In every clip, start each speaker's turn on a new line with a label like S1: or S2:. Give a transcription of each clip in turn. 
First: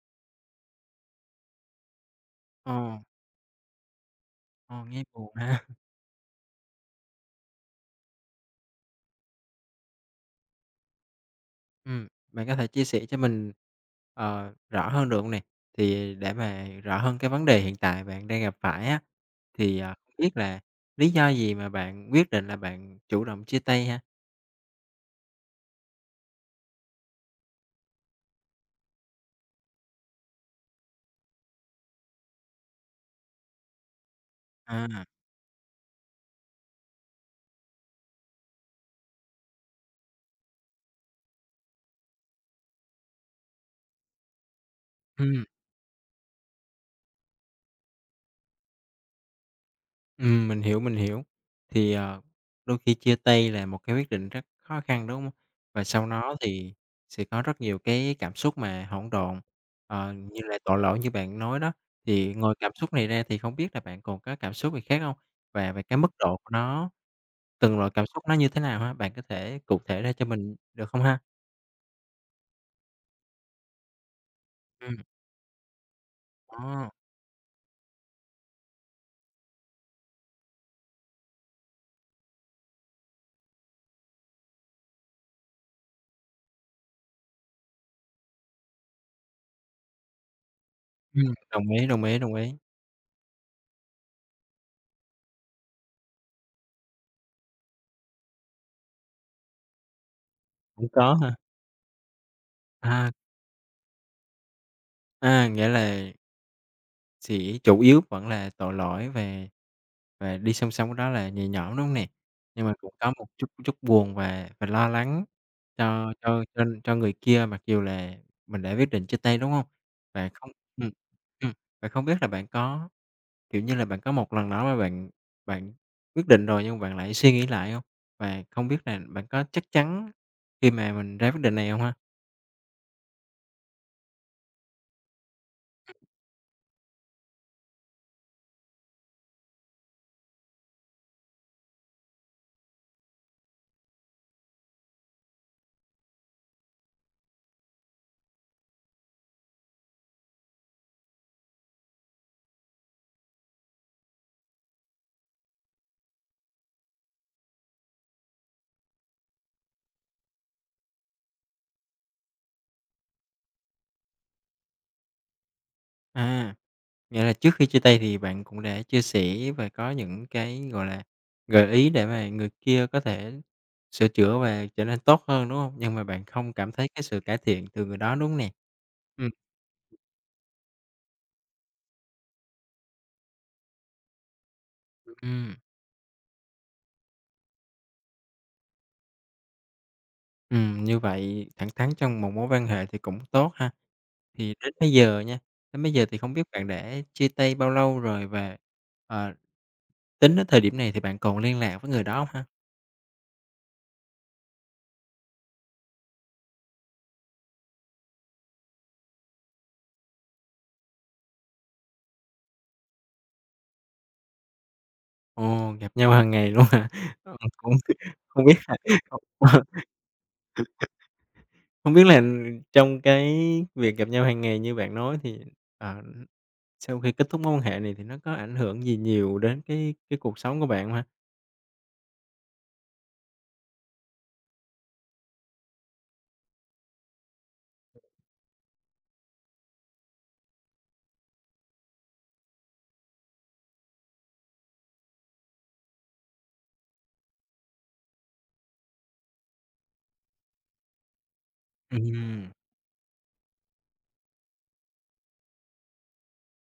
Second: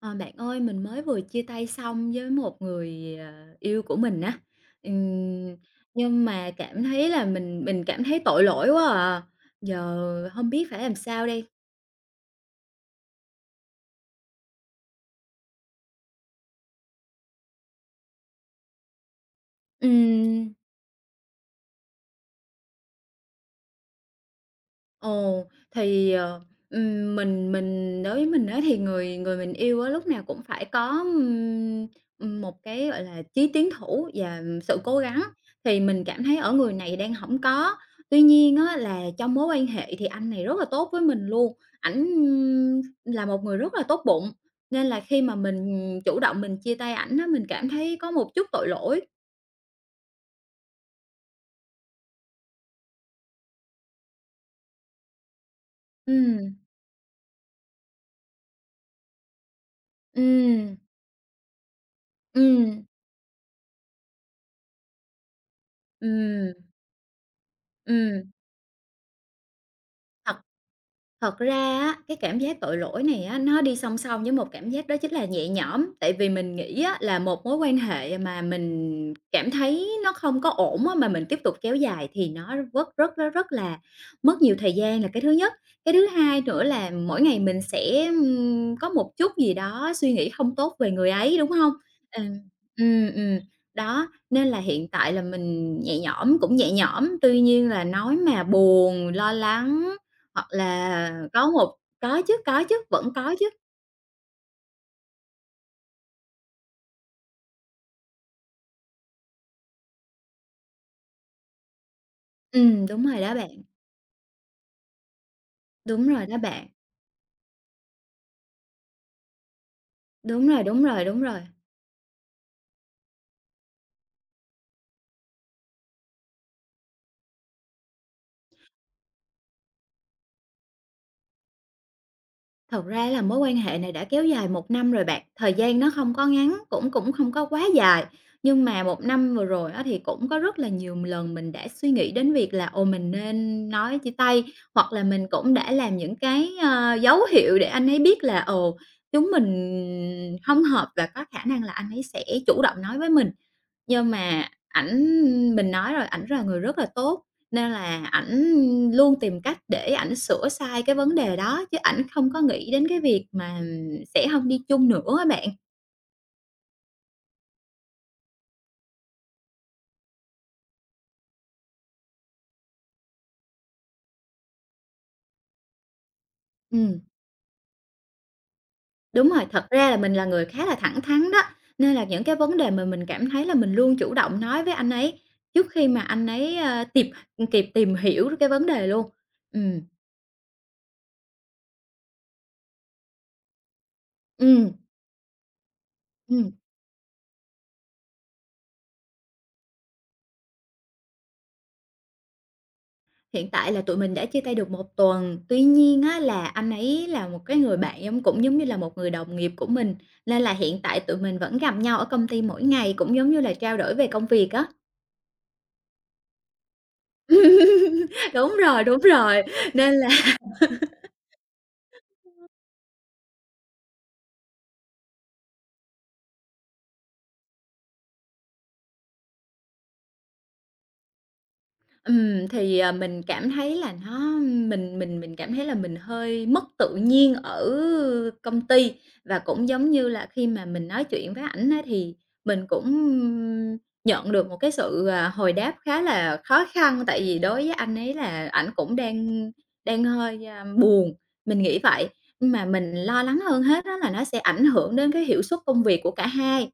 S1: Ờ, bạn ơi, mình mới vừa chia tay xong với một
S2: Ờ.
S1: người, yêu của mình á.
S2: ờ, Nghe buồn
S1: Ừm,
S2: ha.
S1: nhưng mà cảm thấy là mình cảm thấy tội lỗi quá à, giờ không biết phải làm sao đây.
S2: Bạn có thể chia sẻ cho mình, rõ hơn được hông nè? Thì để mà rõ hơn cái vấn đề hiện tại bạn đang gặp phải á, thì, không biết
S1: Ừm.
S2: là lý do gì mà bạn quyết định là bạn chủ động chia tay ha?
S1: Ồ, thì, mình đối với mình á thì người người mình yêu á lúc nào cũng phải có, một cái, gọi là, chí tiến thủ và sự cố
S2: À.
S1: gắng, thì mình cảm thấy ở người này đang không có. Tuy nhiên á là trong mối quan hệ thì anh này rất là tốt với mình luôn, ảnh là một người rất là tốt bụng, nên là khi mà
S2: Ừm.
S1: mình chủ động mình chia tay ảnh á, mình cảm thấy có một chút tội lỗi.
S2: Mình hiểu, mình hiểu. Thì, đôi khi chia tay là một cái quyết định rất khó khăn, đúng hông? Và sau nó
S1: Ừm,
S2: thì sẽ có rất nhiều cái cảm xúc mà hỗn độn, như là
S1: ừm,
S2: tội lỗi như bạn nói đó. Thì ngoài cảm
S1: ừm,
S2: xúc này ra thì không biết là bạn còn có cảm xúc gì khác không? Và về cái mức độ của
S1: ừm,
S2: nó, từng loại cảm
S1: ừm,
S2: xúc nó như thế nào ha? Bạn có thể cụ thể ra cho
S1: thật
S2: mình được không ha?
S1: Thật ra á, cái cảm giác tội lỗi này á, nó đi song song với một cảm giác
S2: Ừm.
S1: đó chính là nhẹ nhõm. Tại vì mình nghĩ
S2: ờ,
S1: á, là một mối quan hệ mà mình cảm thấy nó không có ổn á, mà mình tiếp tục kéo dài thì nó rất rất rất rất là mất nhiều thời gian là cái thứ nhất. Cái thứ hai nữa là mỗi ngày mình sẽ, có một chút gì đó suy nghĩ không tốt về người ấy, đúng
S2: Đồng
S1: không?
S2: ý, đồng ý,
S1: Ờ,
S2: đồng ý.
S1: ừm, ừm, đó, nên là hiện tại là mình nhẹ nhõm, cũng nhẹ nhõm, tuy nhiên là nói mà buồn, lo lắng hoặc
S2: Cũng
S1: là
S2: có hả?
S1: có chứ,
S2: À,
S1: vẫn có chứ.
S2: Nghĩa là, thì chủ yếu vẫn là tội lỗi về, và đi song song với đó là nhẹ nhõm, đúng hông nè? Nhưng mà cũng
S1: Đúng
S2: có
S1: rồi
S2: một
S1: đó
S2: chút
S1: bạn,
S2: chút buồn và lo lắng
S1: đúng
S2: cho
S1: rồi đó
S2: cho cho
S1: bạn,
S2: cho người kia mặc dù là mình đã quyết định chia tay, đúng hông? Và
S1: đúng
S2: không.
S1: rồi, đúng
S2: ừm,
S1: rồi, đúng rồi.
S2: ừm, và không biết là bạn có, kiểu như là, bạn có một lần đó mà bạn bạn quyết định rồi nhưng bạn lại suy nghĩ lại hông? Và không biết là bạn có chắc chắn khi mà mình ra quyết định này hông ha?
S1: Thật ra là mối quan hệ này đã kéo dài một năm rồi bạn, thời gian nó không có ngắn, cũng cũng không có quá dài, nhưng mà một năm vừa rồi á thì cũng có rất là nhiều lần mình đã suy nghĩ đến việc là, ồ, mình nên nói chia tay, hoặc là mình cũng đã làm những cái, dấu hiệu để anh ấy biết là, ồ, chúng mình không hợp và có khả năng là anh ấy sẽ chủ động nói với mình. Nhưng mà mình nói rồi, ảnh là người rất là tốt, nên là ảnh luôn tìm cách để ảnh sửa sai cái vấn đề đó, chứ ảnh không có nghĩ đến cái việc mà sẽ hông đi chung nữa á bạn.
S2: À. Nghĩa là trước khi chia tay thì bạn cũng đã chia sẻ và có những cái, gọi là, gợi ý để mà người kia có thể sửa chữa và trở nên tốt hơn, đúng không? Nhưng mà bạn không cảm thấy
S1: Ừm,
S2: cái sự cải thiện từ người đó, đúng hông nè?
S1: đúng
S2: Ừm.
S1: rồi, thật ra là mình là người khá là thẳng thắn đó, nên là những cái vấn đề mà mình cảm thấy là mình luôn chủ động nói với anh ấy
S2: ừm,
S1: trước khi mà anh ấy, ơ, tìm kịp tìm hiểu cái vấn đề luôn. Ừm,
S2: Như vậy thẳng thắn trong một mối quan hệ thì cũng tốt ha. Thì
S1: ừm,
S2: đến bây giờ nha, đến bây giờ thì không biết
S1: ừm.
S2: bạn đã chia tay bao lâu rồi, và ờ, tính đến thời điểm này thì bạn còn liên lạc với người đó không ha?
S1: Hiện tại là tụi mình đã chia tay được một tuần, tuy nhiên á là anh ấy là một cái người bạn cũng giống như là một người đồng nghiệp của mình, nên là hiện tại tụi mình vẫn gặp nhau ở công ty mỗi ngày, cũng giống như là trao đổi về công việc á.
S2: Ồ, gặp nhau hàng ngày luôn hả? Ờ, cũng không biết là
S1: Đúng rồi, nên là.
S2: Không biết là trong cái việc gặp nhau hàng ngày như bạn nói thì, ờ, sau khi kết thúc mối quan hệ này thì nó có ảnh hưởng gì nhiều đến cái cuộc sống của bạn không ha?
S1: Thì, mình cảm thấy là nó mình cảm thấy là mình hơi mất tự nhiên ở công ty. Và cũng giống như là khi mà mình nói chuyện với ảnh á, thì mình cũng nhận được một cái sự, hồi đáp khá là khó khăn, tại vì đối với anh ấy là ảnh cũng đang đang hơi, buồn, mình nghĩ vậy.
S2: Ừm.
S1: Nhưng mà mình lo lắng hơn hết á là nó sẽ ảnh hưởng đến cái hiệu suất công việc của cả hai.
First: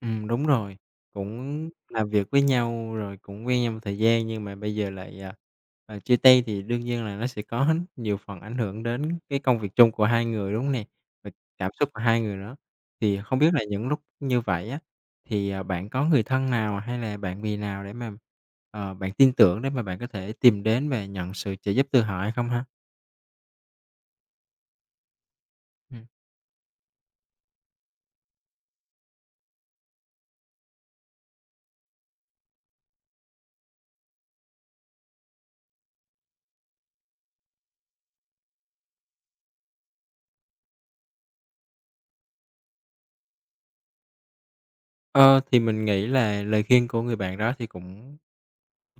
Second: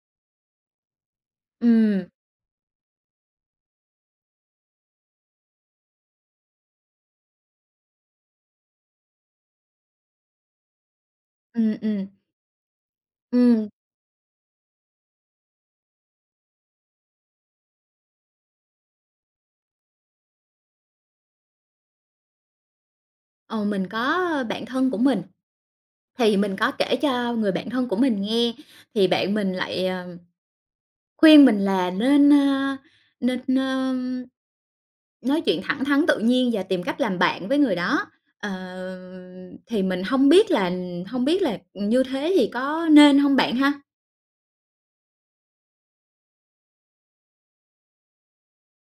S2: Đúng rồi, cũng
S1: Ừm,
S2: làm việc với nhau rồi cũng quen nhau một thời gian, nhưng mà bây giờ lại chia tay thì đương nhiên là nó sẽ có nhiều phần ảnh hưởng đến cái công việc chung của hai người, đúng hông nè? Và cảm
S1: ừm,
S2: xúc của
S1: ừm,
S2: hai người nữa. Thì không biết là
S1: ừm,
S2: những lúc như vậy á, thì bạn có người thân nào hay là bạn bè nào để mà bạn tin tưởng để mà bạn có thể tìm đến và nhận sự trợ giúp từ họ hay không ha?
S1: ờ, mình có bạn thân của mình.
S2: Ừm.
S1: Thì mình có kể cho người bạn thân của mình nghe, thì bạn mình lại, khuyên mình là nên nói chuyện thẳng thắn tự nhiên và tìm cách làm bạn với người đó. Ờ, thì mình không biết là như thế thì có nên không bạn ha?
S2: Ờ, thì mình nghĩ là lời khuyên của người bạn đó thì cũng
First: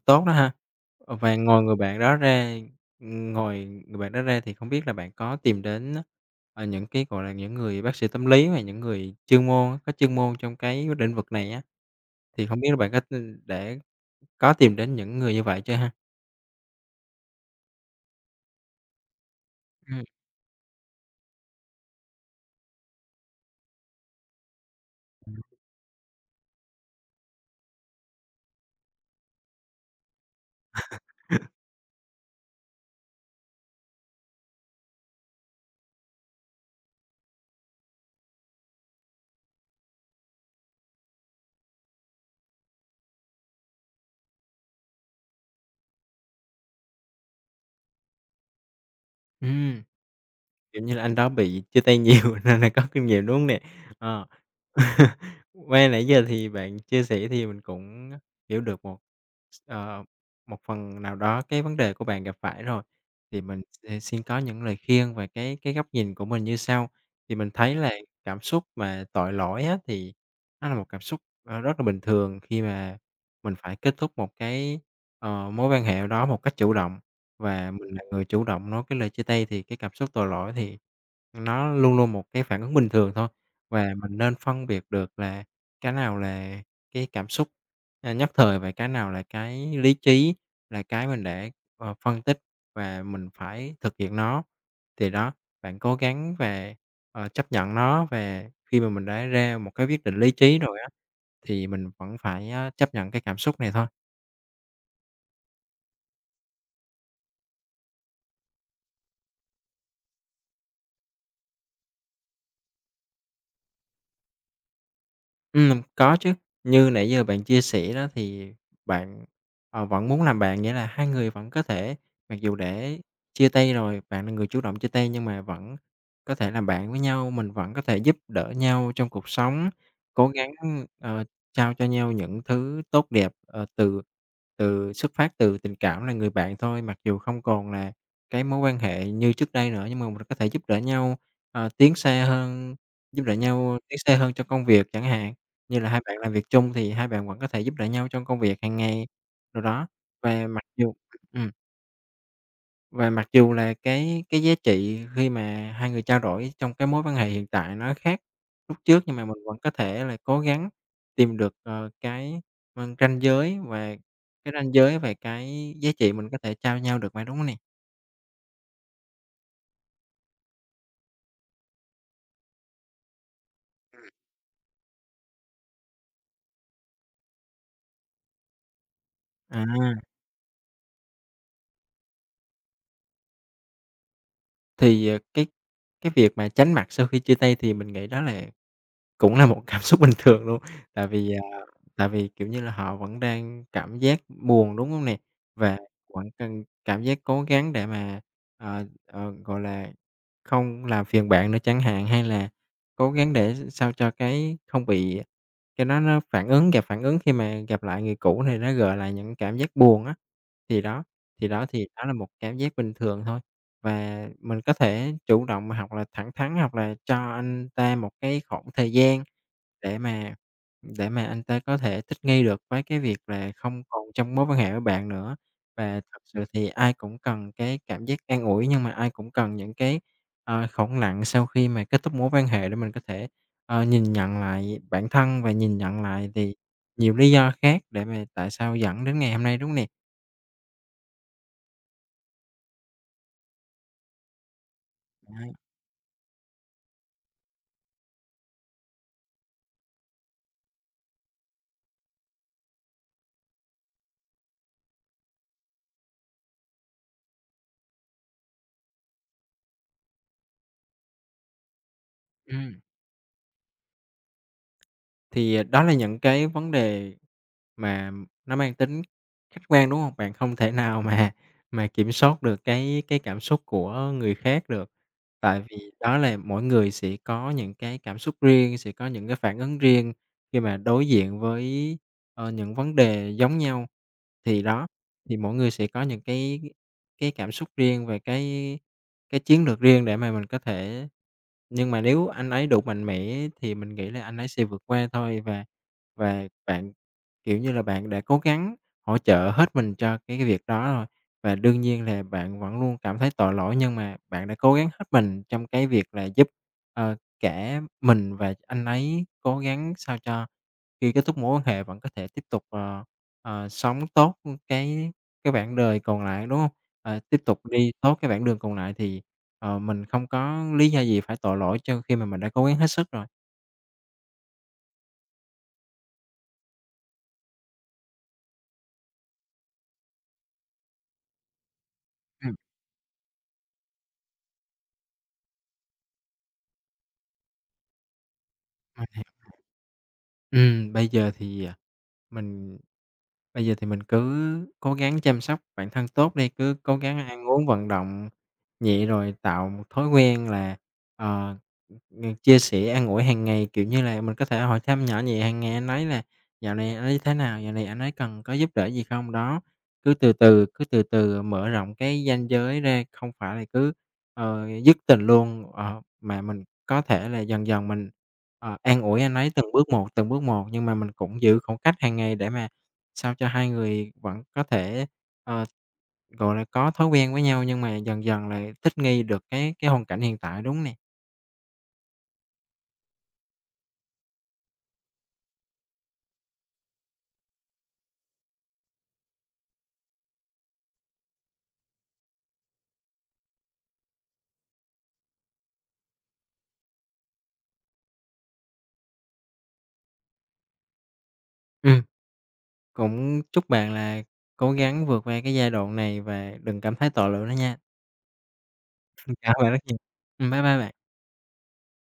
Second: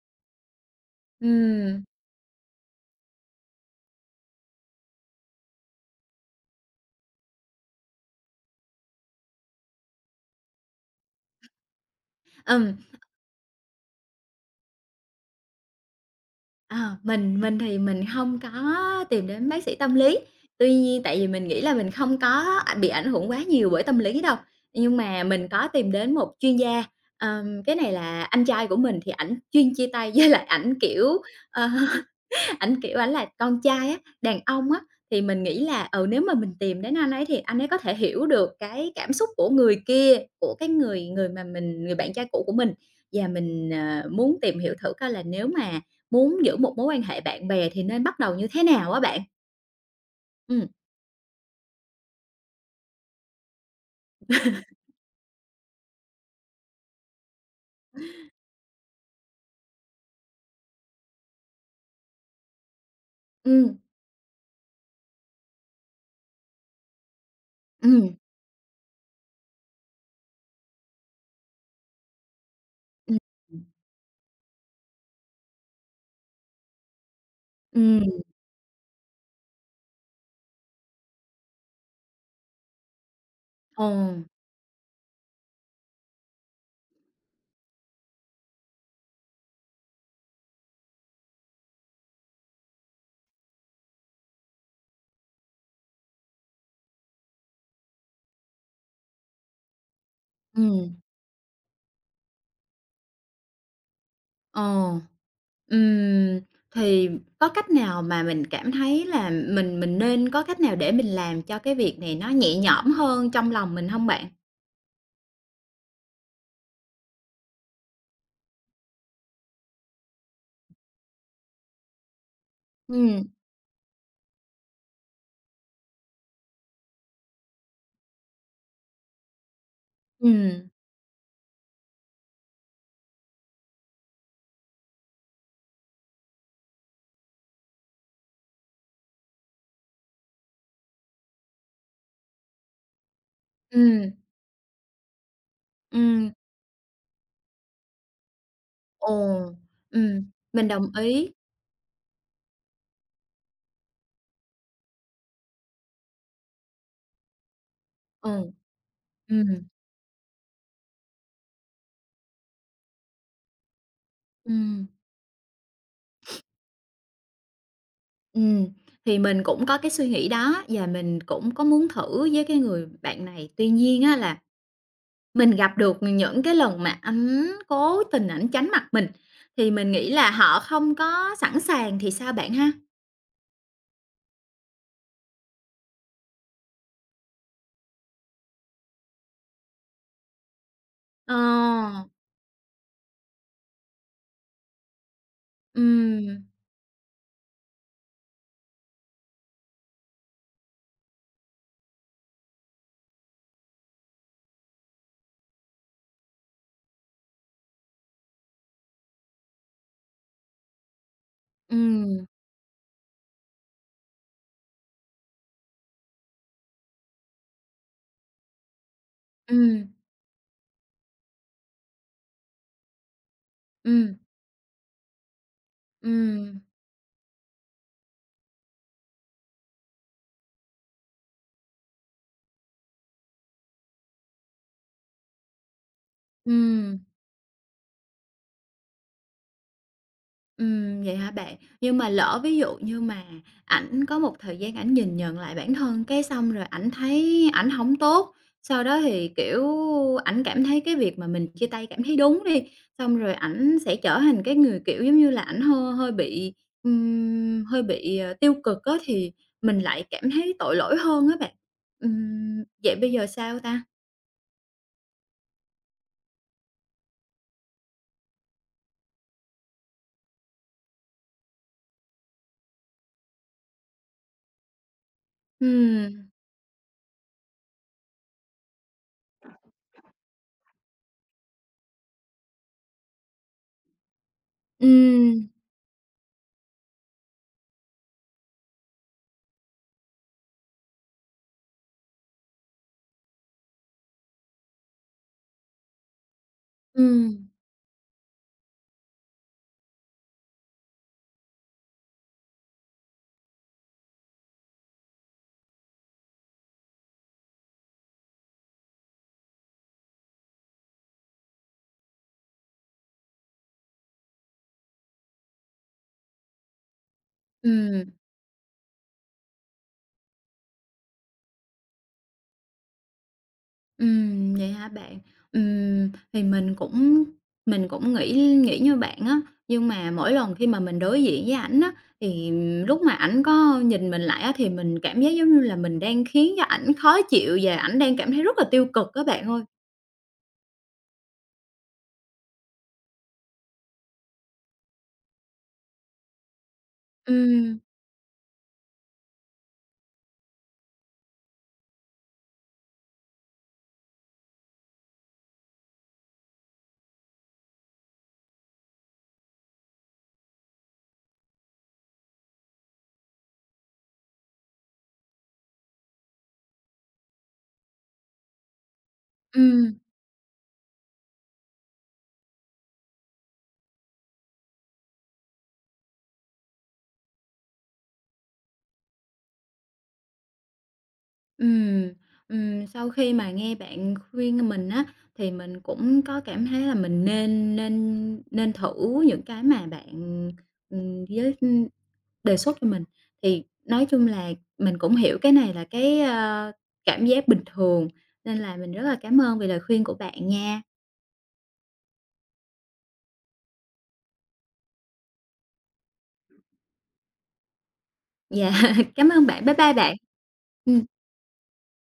S2: tốt đó ha. Ờ, và ngoài người
S1: Ừm,
S2: bạn đó ra Ngoài người bạn đó ra thì không biết là bạn có tìm đến những cái, gọi là, những người bác sĩ tâm lý, hoặc những người chuyên môn có chuyên môn trong cái lĩnh vực này á, thì không biết là
S1: ừm.
S2: bạn có tin để có tìm đến những người như vậy chưa ha?
S1: Ờ, mình thì mình không có tìm đến bác sĩ tâm
S2: Ừm.
S1: lý, tuy nhiên tại vì mình nghĩ là mình không có bị ảnh hưởng quá nhiều bởi tâm lý đâu. Nhưng mà mình có tìm đến một chuyên gia, cái này là anh trai của mình thì ảnh chuyên chia tay với lại ảnh, kiểu, ờ Ảnh, kiểu, ảnh là con trai á, đàn ông á, thì mình nghĩ là, nếu mà mình tìm đến anh ấy thì anh ấy có thể hiểu được cái cảm xúc của người kia, của cái người người mà mình người bạn trai cũ của mình. Và mình, muốn tìm hiểu thử coi là nếu mà muốn giữ một mối quan hệ bạn bè thì nên bắt đầu như thế nào á bạn?
S2: Ừm.
S1: Ừm, ừm,
S2: Kiểu như là, anh đó bị chia tay nhiều nên là có kinh nghiệm, đúng hông nè? Ờ. Qua nãy giờ thì bạn chia sẻ thì mình cũng hiểu được ờ, một phần nào đó cái vấn đề của bạn gặp phải rồi, thì mình
S1: ừm,
S2: sẽ xin có những lời khuyên về cái góc nhìn của mình như sau. Thì mình thấy là
S1: ừm,
S2: cảm xúc mà tội lỗi á, thì nó là một cảm xúc rất là bình thường khi mà mình
S1: ừm,
S2: phải kết thúc một cái mối quan hệ đó một cách chủ động. Và mình là
S1: ừm,
S2: người chủ động nói cái lời chia tay thì cái cảm xúc tội lỗi thì nó luôn luôn một cái phản ứng bình thường thôi,
S1: ờ,
S2: và mình nên phân biệt được là cái nào là cái cảm xúc nhất thời, và cái nào là cái lý trí, là cái mình để phân tích và mình phải thực hiện nó. Thì đó, bạn cố gắng và chấp nhận nó, và khi mà mình đã ra một cái quyết định lý trí rồi á,
S1: ừm,
S2: thì mình vẫn phải chấp nhận cái cảm xúc này thôi.
S1: ờ. Ừm, thì có cách nào mà mình cảm thấy là mình nên có cách nào để mình làm cho cái việc này nó nhẹ nhõm hơn trong lòng mình không bạn?
S2: Có chứ. Như nãy giờ bạn chia sẻ đó thì bạn vẫn muốn làm bạn, nghĩa là hai người vẫn có thể, mặc dù để
S1: Ừm,
S2: chia tay rồi, bạn là người chủ động chia tay nhưng mà vẫn có thể làm bạn với nhau, mình vẫn có thể giúp đỡ nhau trong cuộc sống, cố gắng
S1: ừm,
S2: ờ, trao cho nhau những thứ tốt đẹp, từ từ xuất phát từ tình cảm là người bạn thôi, mặc dù không còn là cái mối quan hệ như trước đây nữa, nhưng mà mình có thể giúp đỡ nhau tiến xa hơn, giúp đỡ nhau tiến
S1: ừm,
S2: xa hơn trong công việc chẳng hạn. Như là hai bạn làm
S1: ừm,
S2: việc chung thì hai bạn vẫn có thể giúp đỡ nhau trong công việc hàng ngày
S1: ồ,
S2: đồ đó.
S1: ừm,
S2: Và mặc
S1: mình đồng
S2: dù
S1: ý,
S2: ừm, và mặc dù là cái giá trị khi mà hai người trao đổi trong cái mối quan hệ hiện tại nó khác
S1: ồ, ừ.
S2: lúc trước, nhưng mà mình vẫn có thể là cố gắng tìm được cái ranh giới, và cái ranh
S1: Ừm,
S2: giới về cái giá trị mình có thể trao nhau được mà, đúng không nè?
S1: thì mình cũng có cái suy nghĩ đó và mình cũng có muốn thử với cái người bạn này. Tuy nhiên á là mình gặp được những cái lần mà ảnh cố tình ảnh tránh mặt mình,
S2: À,
S1: thì mình nghĩ là họ không có sẵn sàng thì sao bạn ha?
S2: thì cái việc mà tránh mặt sau khi chia tay thì mình nghĩ đó là cũng là một cảm xúc bình thường luôn, tại vì
S1: Ờ,
S2: kiểu như là, họ vẫn đang cảm giác buồn, đúng hông nè? Và vẫn
S1: ừm,
S2: cần cảm giác cố gắng để mà gọi là không làm phiền bạn nữa chẳng hạn, hay là cố gắng để sao cho cái không bị cái nó phản ứng khi mà gặp lại người cũ này, nó gợi lại những cảm giác buồn á. Thì đó, thì đó là
S1: ừm,
S2: một cảm giác bình thường thôi, và mình có thể chủ động mà hoặc là thẳng thắn, hoặc là cho anh ta một cái khoảng thời gian
S1: ừm,
S2: để mà anh ta có thể thích nghi được với cái việc là không còn
S1: ừm,
S2: trong mối quan hệ với bạn nữa. Và thật sự
S1: ừm,
S2: thì ai cũng cần cái cảm giác an ủi, nhưng mà ai cũng cần những cái khoảng lặng sau khi mà kết thúc mối quan hệ để mình có thể nhìn nhận lại bản thân, và nhìn nhận lại thì
S1: ừm.
S2: nhiều lý do khác để mà tại sao dẫn đến ngày hôm nay, đúng hông nè?
S1: Vậy hả bạn? Nhưng mà lỡ ví dụ như mà ảnh có một thời gian ảnh nhìn nhận
S2: Đấy.
S1: lại bản thân, cái xong rồi ảnh thấy ảnh hổng tốt, sau đó thì, kiểu, ảnh cảm thấy cái việc mà mình chia tay cảm thấy đúng đi, xong rồi ảnh sẽ trở thành cái người, kiểu, giống như là, ảnh hơi hơi bị, ờ, tiêu cực á, thì mình lại cảm thấy tội lỗi hơn á bạn. Ừm,
S2: Ừm.
S1: vậy bây giờ sao ta?
S2: Thì đó là những cái vấn đề mà nó mang tính khách quan, đúng không? Bạn không thể nào mà kiểm soát được cái cảm xúc của người khác được, tại vì đó
S1: Ừm,
S2: là mỗi người sẽ có những cái cảm xúc riêng, sẽ có những cái phản ứng riêng khi mà đối diện với những vấn đề giống nhau. Thì đó, thì
S1: ừm,
S2: mỗi người sẽ có những cái cảm xúc riêng về cái chiến lược riêng để mà mình có thể, nhưng mà nếu anh ấy đủ mạnh mẽ thì mình nghĩ là anh ấy sẽ vượt qua thôi. Và bạn,
S1: ừm,
S2: kiểu như là, bạn đã cố gắng hỗ trợ hết mình cho cái việc đó rồi, và đương nhiên là bạn vẫn luôn cảm thấy tội lỗi, nhưng mà bạn đã cố gắng hết mình trong cái việc là giúp cả mình và anh ấy cố gắng sao cho khi kết thúc mối quan hệ bạn có thể tiếp tục sống tốt cái cái quãng đời còn lại, đúng không? Tiếp tục đi
S1: ừm.
S2: tốt cái quãng đường còn lại thì mình không có lý do gì phải tội lỗi cho khi mà mình đã cố gắng hết sức rồi.
S1: Vậy hả bạn? Thì mình cũng nghĩ nghĩ như bạn á, nhưng mà mỗi lần khi mà mình đối diện với ảnh á,
S2: Ừ,
S1: thì lúc mà ảnh có nhìn mình lại á, thì mình cảm giác giống như là mình đang khiến cho ảnh khó chịu và ảnh đang cảm thấy rất là tiêu
S2: mình
S1: cực
S2: hiểu.
S1: các bạn ơi.
S2: Ừm, bây giờ thì, à Mình bây giờ thì mình cứ cố gắng chăm sóc bản thân tốt đi, cứ cố gắng ăn uống,
S1: Ừm,
S2: vận động nhẹ, rồi tạo một thói quen là ờ, ừm, chia sẻ an ủi hàng ngày, kiểu như là mình có thể hỏi thăm nhỏ nhẹ hàng ngày anh ấy là: "Dạo này anh ấy thế nào? Dạo này anh ấy cần có giúp đỡ gì không?" Đó, cứ từ từ mở rộng cái ranh giới ra, không phải là cứ dứt tình luôn, mà mình có thể là dần dần mình an ủi anh ấy
S1: ừm,
S2: từng bước một, nhưng mà mình cũng giữ khoảng cách hàng ngày để mà sao cho hai người vẫn có thể ờ, gọi là có thói quen với nhau, nhưng mà dần dần là thích nghi được cái hoàn cảnh hiện tại, đúng nè.
S1: ừm, sau khi mà nghe bạn khuyên mình á, thì mình cũng có cảm thấy là mình nên nên nên thử những cái mà bạn, giới Đề xuất cho mình, thì nói chung là mình cũng hiểu cái này là cái, cảm giác bình thường, nên là mình rất là cảm ơn vì lời khuyên của bạn nha.
S2: Ừm, Cũng chúc bạn là cố gắng vượt qua cái giai đoạn này và đừng cảm thấy tội lỗi nữa nha.
S1: Dạ, cảm
S2: Mình
S1: ơn
S2: cảm ơn
S1: bạn,
S2: bạn
S1: bye
S2: rất
S1: bye
S2: nhiều.
S1: bạn.
S2: Bye bye bạn.
S1: Ừm.